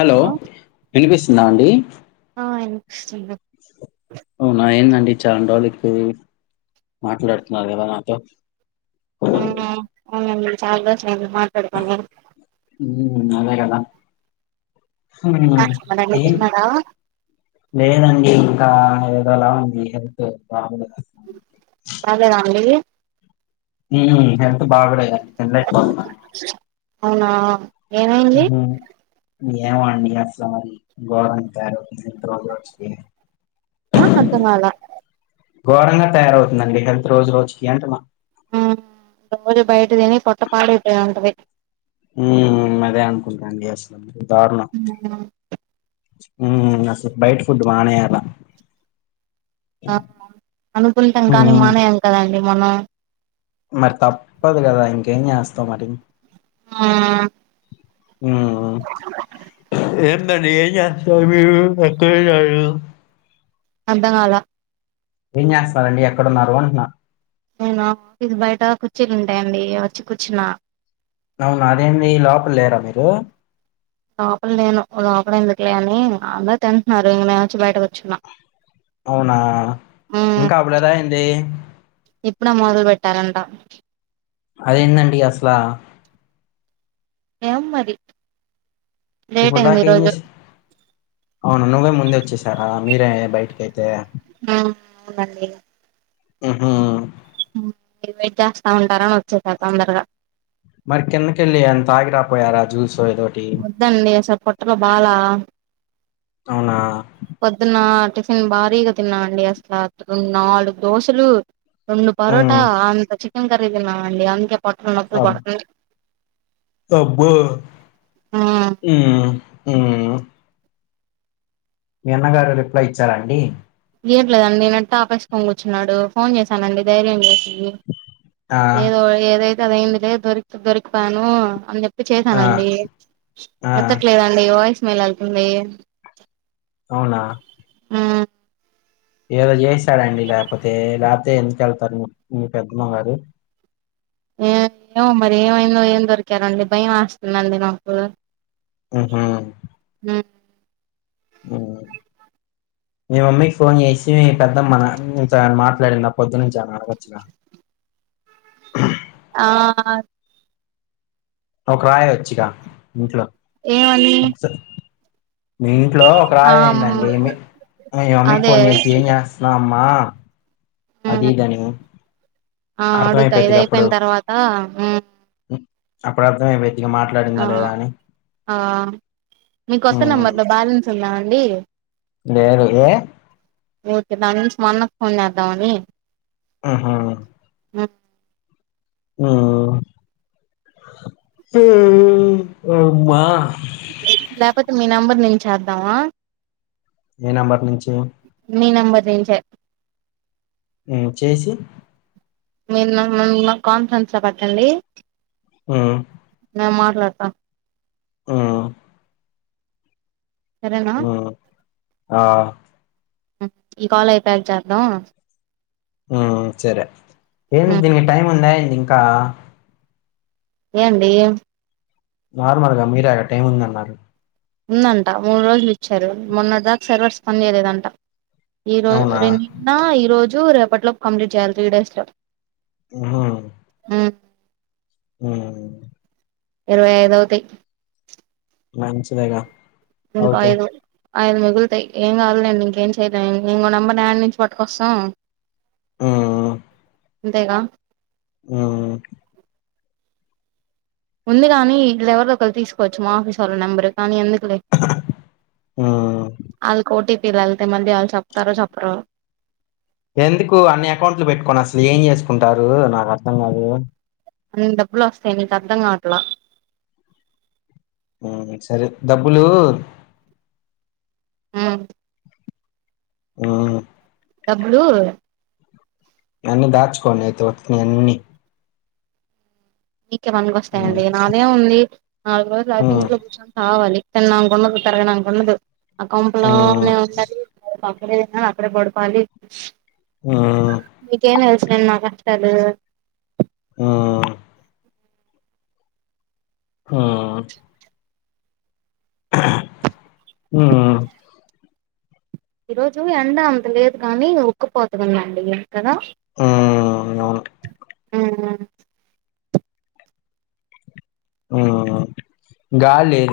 Hello వినిపిస్తుందాండి. ఆ వినిపిస్తుంది అవునా ఏందండి. చాన్ రోజుల్కి మాట్లాడుతున్నారు కదా నాతోటి మ్మ్. అవునండి. చాలా రోజులైంది మాట్లాడుకొని మ్ అదే గదా హ్మ్. మరండి ఏం తిన్నారా లేదండి ఇంకా ఇప్పుడు ఎలా ఉంది. హెల్త్ బాగుందిగా మ్. పర్లేదాండి. మ్మ్ హెల్త్ బాగొలేదని తినలేక పోతున్నా అవునా. ఏమైంది. ఏమోండి అసలు మరి ఘోరంగా తయారవుతుంది రోజు రోజుకీ ఆ అర్థం కాలా ఘోరంగా తయారవుతుందండి హెల్త్ రోజు రోజుకి అంటున్నా ఆ రోజు బయట తిని పొట్ట పాడైపోయుంటది. మ్మ్ అదే అనుకుంటాండి అసలు దారుణం. మ్ అసలు బైట ఫుడ్ మానేయాలా ఆ అనుకుంటాం కానీ మ్మ్ మానేయాం కదండి మనం. మరి తప్పదు కదా ఇంకేం చేస్తావ్ మరి ఆ హ్మ్. ఎం మరి ఏం చెస్తారు మీరు ఎక్కడున్నారు. అర్ధం కాలా ఏం చేస్తారండి. ఎక్కడున్నారు అంటున్న నేను ఆఫీస్ బయట కూర్చీలుంటాయండి వచ్చి కూర్చున్నా అవునా అదేంది లోపల లేరా మీరు లోపల నేను లోపలెందుకులే అని అందరూ తింట్న్నారు ఇంగ నేనొచ్చి బయట కూర్చున్నా అవునా ఇంకా అవలేదా ఏంది. ఇప్పుడే మొదలు పెట్టారంట. అదేందండి అసలా ఏ మ్మరి ఇప్పుడు దాక ఏం చేశారు. నువ్వే ముందొచ్చేసారా మీరే బయటికైతే ఆ అవునండి. మ్ హూ మీరు వెయిట్ చేస్తా ఉంటారని వచ్చేస తొందరగా మరి కిందకెళ్ళి ఏమైనా తాగిరాకపోయారా జ్యూస్ వద్దండి అసలు పొట్టలో బాలా అవునా పొద్దున్న టిఫిన్ భారీగా తిన్నా అండి అసలు అట్ నాలుగు దోశలు. రెండు పరోటా హ్మ్. అంత చికెన్ కర్రీ తినన్నామ అండి అందుకే పొట్టలో నొప్పులు అబ్ పడుతుంది [unintelligible] హుమ్ మీ అ న్నగారు రిప్లై ఇచ్చారండి చేయట్లేదుం నెట్ ఆ పేసి కూర్చున్నాడు ఫోన్ చేశానండి ధైర్యం చేసి ఆ! ఏదో ఏదైతే అదైందిలే దొరికి దొరికిపాను అని చె ఆ! చేశానండి ఆ! ఎత్తట్లేదండి వాయిస్ మెల్ వెళ్తుంది అవునా హు ఏదో చేసాడండి లేకపోతే లేకపోతే ఎందుకు వెళ్తారు మీ పెద్దమ్మ గారు ఏ ఏమో మరి ఏమైందో ఏం దొరికారండి భయం వే స్తుందండి నాకు హుమ్ హు ఆ మీ మమ్మీకి ఫోన్ చేసి పెద్దమ్మ మాట్లాడినా పొద్దు నుంచి అ వచ్చిన హుమ్ ఆ ఒక రాయ వచ్చిక ఇంట్లో ఏవని ఒకసా మీ ఇంట్లో ఒక రాయయండిండిమి నే మమ్మీకి అదే ఫోన్ చేసి ఏం చేస్తున్నావ్ అమ్మా అది ఇది అని ఆ అడుగుతా ఇది అయిపోయిన తర్వాత ఉమ్, అప్పుడు [unintelligible] ఇగా మాట్లాడిందా ఆ లేదా అని ఆ మీ కొత్త నెంబర్ లో బ్యాలెన్స్ ఉందా అండి లేేను ఏ ఓకే దాని నుంచి మా అన్నకు ఫోన్ చేద్దాం అని ఆహా హుమ్ [unintelligible] లేకపోతే మీ నెంబర్ నుంచి చేద్దామా ఏ నంబర్ నుంచి దీనికే ఊమ్ చేసి మీరు నన్ను కాన్ఫరెన్స్ లో పెట్టండి ఊ నేను మాట్లాడతాను ఊ సరేనా ఊ ఆ ఈ కాల్ అయిపోయాక చేద్దాం ఊ సరే ఏ దీనికి టైం ఉందా ఏంది ఇంకా ఏంది నార్మల్ గా మీరేగా టైముందన్నారు ఉందంట మూడు రోజులు ఇచ్చారు మొన్నటి దాకా సర్వర్స్ పని చేయలేదంట ఈ రోజ అవునా? రెం నిన్న ఈ రోజు రేపటిలో కంప్లీట్ చేయాలి త్రీ డేస్ లో ఊ ఊమ్ ఇరవై [unintelligible] మంచిదేగా ఇంకో అవుతే ఐదు ఐదు మిగులుతాయి ఏం కాదు లేండి ఇంకేం చేయలేం ఇంకో నెంబర్ ఎక్కడ నుంచి పట్టుకొస్తాం ఆ అంతేగా ఆ ఉంది గాని ఈల్లెవరో ఒకళ్ళు తీసుకోవచ్చు మా ఆఫీస్ వాళ్ళ నెంబరు కానీ ఎందు కులే హ్మ్. ఆల్లక్ ఓటీపీ వెళ్తే మళ్లీ ఆళ్ళు చెప్తారో చెప్పరో ఎందుకు అన్ని అకౌంట్లు పెట్టుకోని అసలు ఏం చేసుకుంటారు నాకు అర్థం కాదు అన్ని డబ్బులు వస్తాయి నీకు అర్ధం కావట్లా హూ సరే డబ్బులు ఊమ్ ఆ డబ్బులు అన్ని దాచుకొండి అయితే వచ్చినయాన్ని మీకే పనికి వస్తాయండి హ్మ్. నాదేం ఉంది నాలుగు రోజులు అయితే హ్మ్. ఇంట్లో కూర్చొని చావాలి తిండానికి ఉండదు తిరగడానికి ఉండదు ఆ హ్మ్. కొంపలోనే ఉండాలి [unintelligible] ఏదైనా అక్కడే పడుకోవాలి హ్మ్. మీకేం తెల్స్ నిన్న ఆహా తెలీదు ఆ హా హూమ్ ఈ రోజు ఎండ అంత లేదు కానీ ఉక్కుపోతగుందండి కదా ఆ అవును ఉహ్ ఊమ్ గాల్లేద్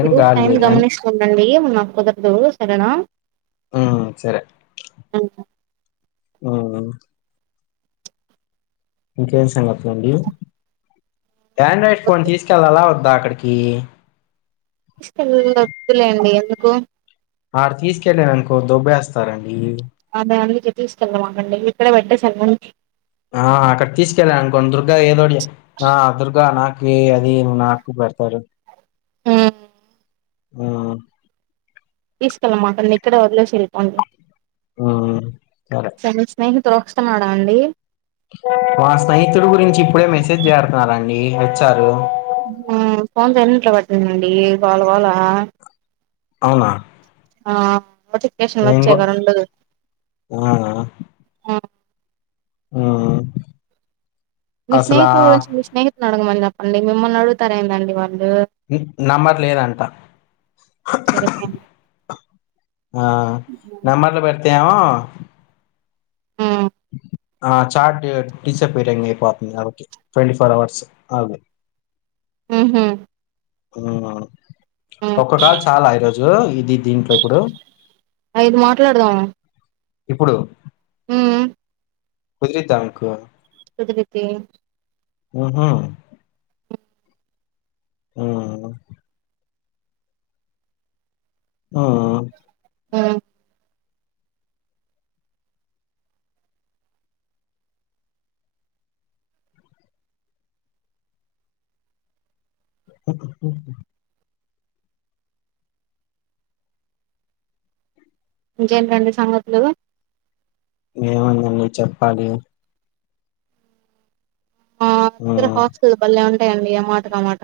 మీరు టైం గమనిస్తుండండి నాకు కుదరదు సరేనా ఆ సరే ఉహ్ ఇంకేం సంగతులు అండి ఆండ్రాయిడ్ ఫోన్ వద్దు తీసుకెళ్ళలా వద్దా అడికి తెస్కేళ్ల ఒద్దులేండి ఎందుకు ఆడ్ తీస్కెళ్ళననుకో దుబ్బేస్తారండి. అదే అందుకే తీసుకెళ్లమాకండి ఇక్కడె బెట్టెసెలం. ఆ అక్కడ తీసుకెళ్ళనుకో దుర్గా ఏదోడి ఆ దుర్గా నా. ఏ అది నాకు బెడతారు. ఊహ్మ్. తీసుకెళ్ళమాకండి ఇక్కడె వదిలేసెల్లిపొండి. ఆ సరే. తోక్స్తున్నాడా అండి. మా స్నేహితుడు గురించి ఇప్పుడే మెసేజ్ జేరత్నారండి వొచ్చారు. ఊమ్మ్ ఫోన్ సైలెంట్లో బెట్టండండి గోళ గోలా. అవునా. నోటిఫికేషన్లు ఏంగో వచ్చాయిగా రెండు ఆఆ. ఆ ఊమ్మ్. మీ స్నేహితు గురించి మీ స్నేహితులడగమని జెప్పండి మిమ్మల్నడుగుతారెందండి వాళ్ళు. ఊ నెంబర్ లేదంట. సరిపోయింది ఆ నంబర్లు బెడితేమొ. ఉమ్ ఆ చాట్ డిసప్పేరింగ్ అయిపోతుంది గాబట్టి ట్వంటీ ఫోర్ అవర్స్ అది. ఊహూ. ఆ ఒక్కటా చాలా ఈరోజు ఇది దీంట్లో ఇప్పుడు. ఐదు మాట్లాడ్దాం. ఇప్పుడు హుమ్ కుదిరిద్దామకు కుదిరితే ఆహా ఆహ్ ఆ ఆ ఇంకేంటండి సంగతులు ఏముందండి చెప్పాలి మా దగ్గర ఉమ్, హాస్టల్ బళ్లే ఉంటాయండిఏ మాట కామాట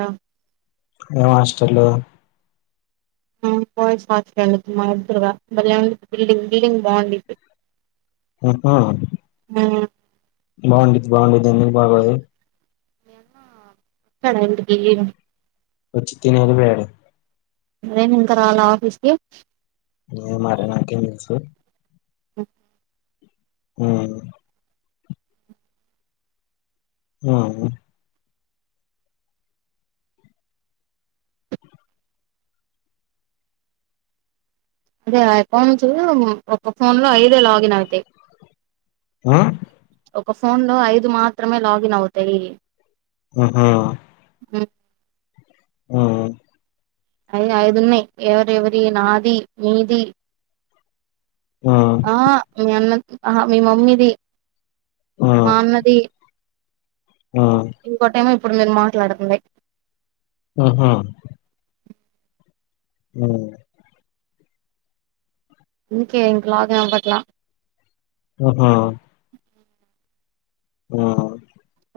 ఏ హాస్టలో బాయ్స్ వాచ్ మెన్ త మా ఎదురుగా బలే ఉంది బిల్డింగ్ బిల్డింగ్ బాగుందిప్పుడు ఆహా బాగుంది బాగుంది ఎందుకు బాలేదు [unintelligible] వచ్చి తిని ఎల్లినారు ఏమి ఇంకా రాలా ఆఫీస్ కి ఏమో మేడమ్ నాకేం తెలుసు హ్మ్ము హుమ్ హుమ్మ్ అదే ఆ అకౌంట్స్ ఒక ఫోన్ లో ఐదే లాగిన్ అవుతాయి ఆహ్ ఫోన్లో ఐదు మాత్రమే లాగిన్ అవుతాయి ఆహా హు ఆహ్ హలో ఐదున్నయి ఎవర ఎవరి నాది నీది ఉ ఆ మీ అన్న ఆ మీ మమ్మీది మా అన్నది ఉ ఇంకో టైమ ఇప్పుడు మీరు మాట్లాడుతుంది ఆహా అ ఇన్నికే ఇం కలాగంపట్లా ఆహా ఆ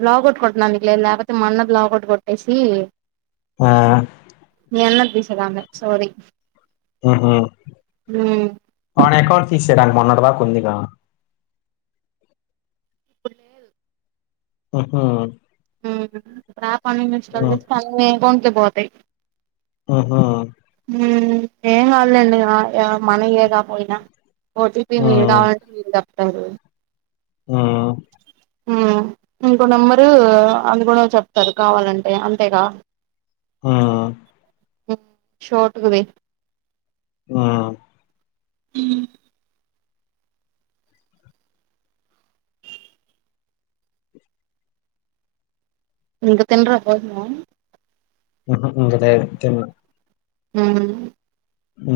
పోగొట్టకుంటునందుకు లేదు లేకపోతే మన్న లాగౌట్ కొట్టేసి ఆ ఎన్న తీసదాం సోరీ ఆహా ఆయన అకౌంట్ తీసేయడానికి మొన్నటి దా కుందిగా ఇప్పుడు లేేదు ఆహ ఉమ్ రేపట్నుంచి ఇస్టాలు చేస్తే అన్ని అకౌట్కి పోతాయి ఆహా హ్మ్మ్ ఏం కాదులో ఎందుకు మన ఏగా పోయినా ఓటీపీ ఉ మీరు కావాలంటే మీరు తప్పతారు ఆ హ్మ్మ్ ఇంకో నెంబరు అందుకనే చెప్తారు కావాలంటే అంతేగా ఆ షోట్కుది ఆ ఉ ఇంక తినరా భోజనం ఆహా ఇంకా తిన్ను హ అ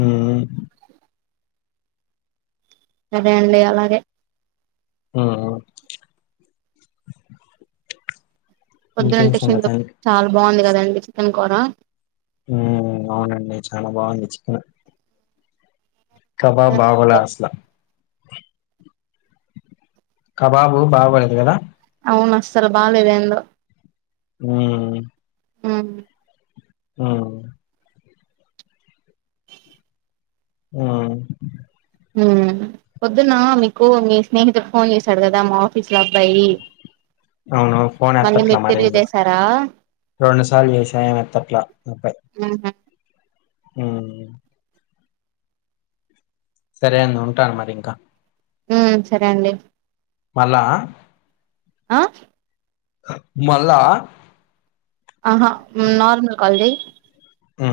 సరే అండి అలాగే ఆ పొద్దున టిఫ్న్ లో చాలా బాగుంది కదండి చికెన్ కూర అవునండి చాలా బాగుంది చికెన్ కబాబ్ బాగోలా అసలా కబాబు బాగోలేదు కదా అవును అస్సలు బాలేదు ఏందో హ ఆ హ ఆ పొద్దున్న మీకు మీ స్నేహితుడు ఫోన్ చేసాడు కదా మో బస్లో అబ్బాయి అవును మళ్ళీ మీరు తిరిగి చేసారా రెండుసార్లు చేసా ఏమ్ ఎత్తట్లా అబ్బాయ్ హ సరే అను ఉంటాను మరి ఇంకా ఉ సరే అండి మళ్ళ ఆ మళ్ళా ఆహా నర్మల్ కాల్ జెయ్యి ఆ